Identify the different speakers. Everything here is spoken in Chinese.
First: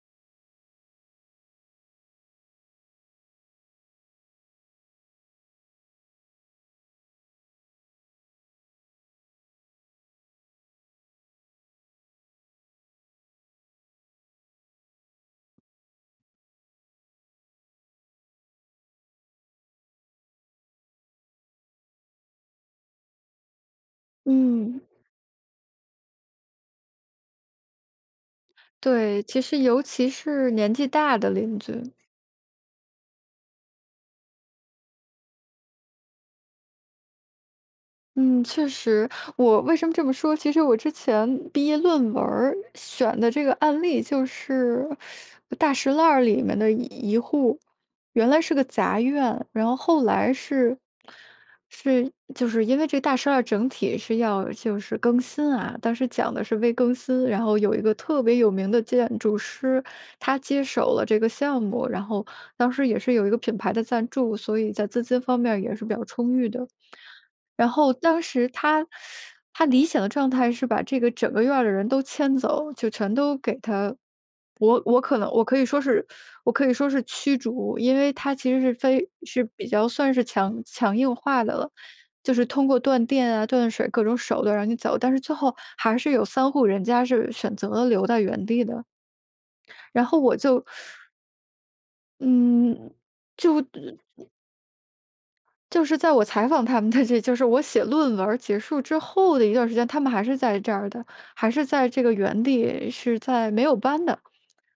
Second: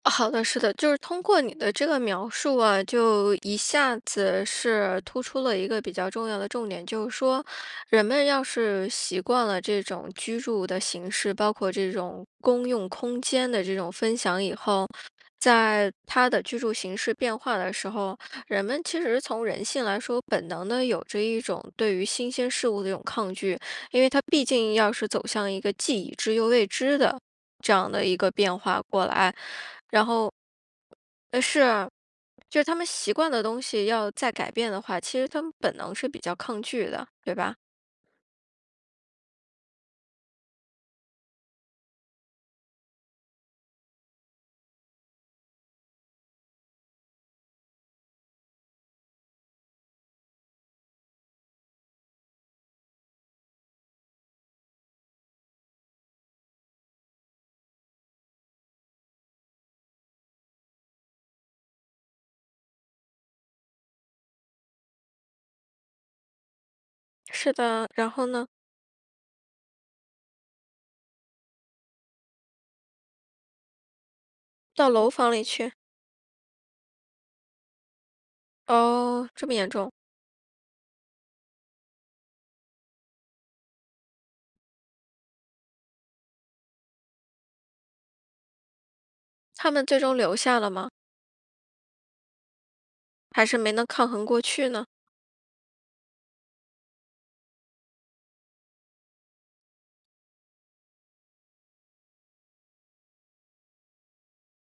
Speaker 1: 好的，是的，就是通过你的这个描述啊，就一下子是突出了一个比较重要的重点，就是说人们要是习惯了这种居住的形式，包括这种公用空间的这种分享以后，在他的居住形式变化的时候，人们其实从人性来说，本能的有着一种对于新鲜事物的这种抗拒。因为他毕竟
Speaker 2: 嗯。
Speaker 1: 要是走向一个既已知又未知的这样的一个变化过
Speaker 2: 对，
Speaker 1: 来。
Speaker 2: 其实尤
Speaker 1: 然
Speaker 2: 其
Speaker 1: 后
Speaker 2: 是年纪大的
Speaker 1: 唉，
Speaker 2: 邻
Speaker 1: 是，
Speaker 2: 居。
Speaker 1: 就是他们习惯的东西要再改变的话，其实他们本能是比较抗拒的，对吧？
Speaker 2: 嗯，确实。我为什么这么说，其实我之前毕业论文儿选的这个案例就是 大栅栏儿里面的一一户。原来是个杂院，然后后来是是，就是因为这大栅栏整体是要就是更新啊，当时讲的是微更新，然后有一个特别有名的建筑师，他接手了这个项目，然后当时也是有一个品牌的赞助，所以在资金方面也是比较充裕的。
Speaker 1: 是
Speaker 2: 然
Speaker 1: 的，
Speaker 2: 后
Speaker 1: 然
Speaker 2: 当
Speaker 1: 后呢？
Speaker 2: 时他 他理想的状态是把这个整个院儿的人都迁走，就全都给他我
Speaker 1: 到
Speaker 2: 我
Speaker 1: 楼
Speaker 2: 可能
Speaker 1: 房
Speaker 2: 我
Speaker 1: 里
Speaker 2: 可以
Speaker 1: 去。
Speaker 2: 说是我可以说是驱逐，因为他其实是非
Speaker 1: 哦，
Speaker 2: 是
Speaker 1: 这么
Speaker 2: 比
Speaker 1: 严
Speaker 2: 较
Speaker 1: 重。
Speaker 2: 算是强强硬化的了。就是通过断电啊，断水各种手段让你走，但是最后还是有3户人家是选择了留在原地的。
Speaker 1: 他们最
Speaker 2: 然
Speaker 1: 终
Speaker 2: 后
Speaker 1: 留
Speaker 2: 我
Speaker 1: 下
Speaker 2: 就
Speaker 1: 了吗？
Speaker 2: 嗯，
Speaker 1: 还是
Speaker 2: 就
Speaker 1: 没能
Speaker 2: 的
Speaker 1: 抗衡
Speaker 2: 嗯。
Speaker 1: 过去呢。
Speaker 2: 就是在我采访他们的这就是我写论文儿结束之后的一段时间，他们还是在这儿的，还是在这个原地，是在没有搬的。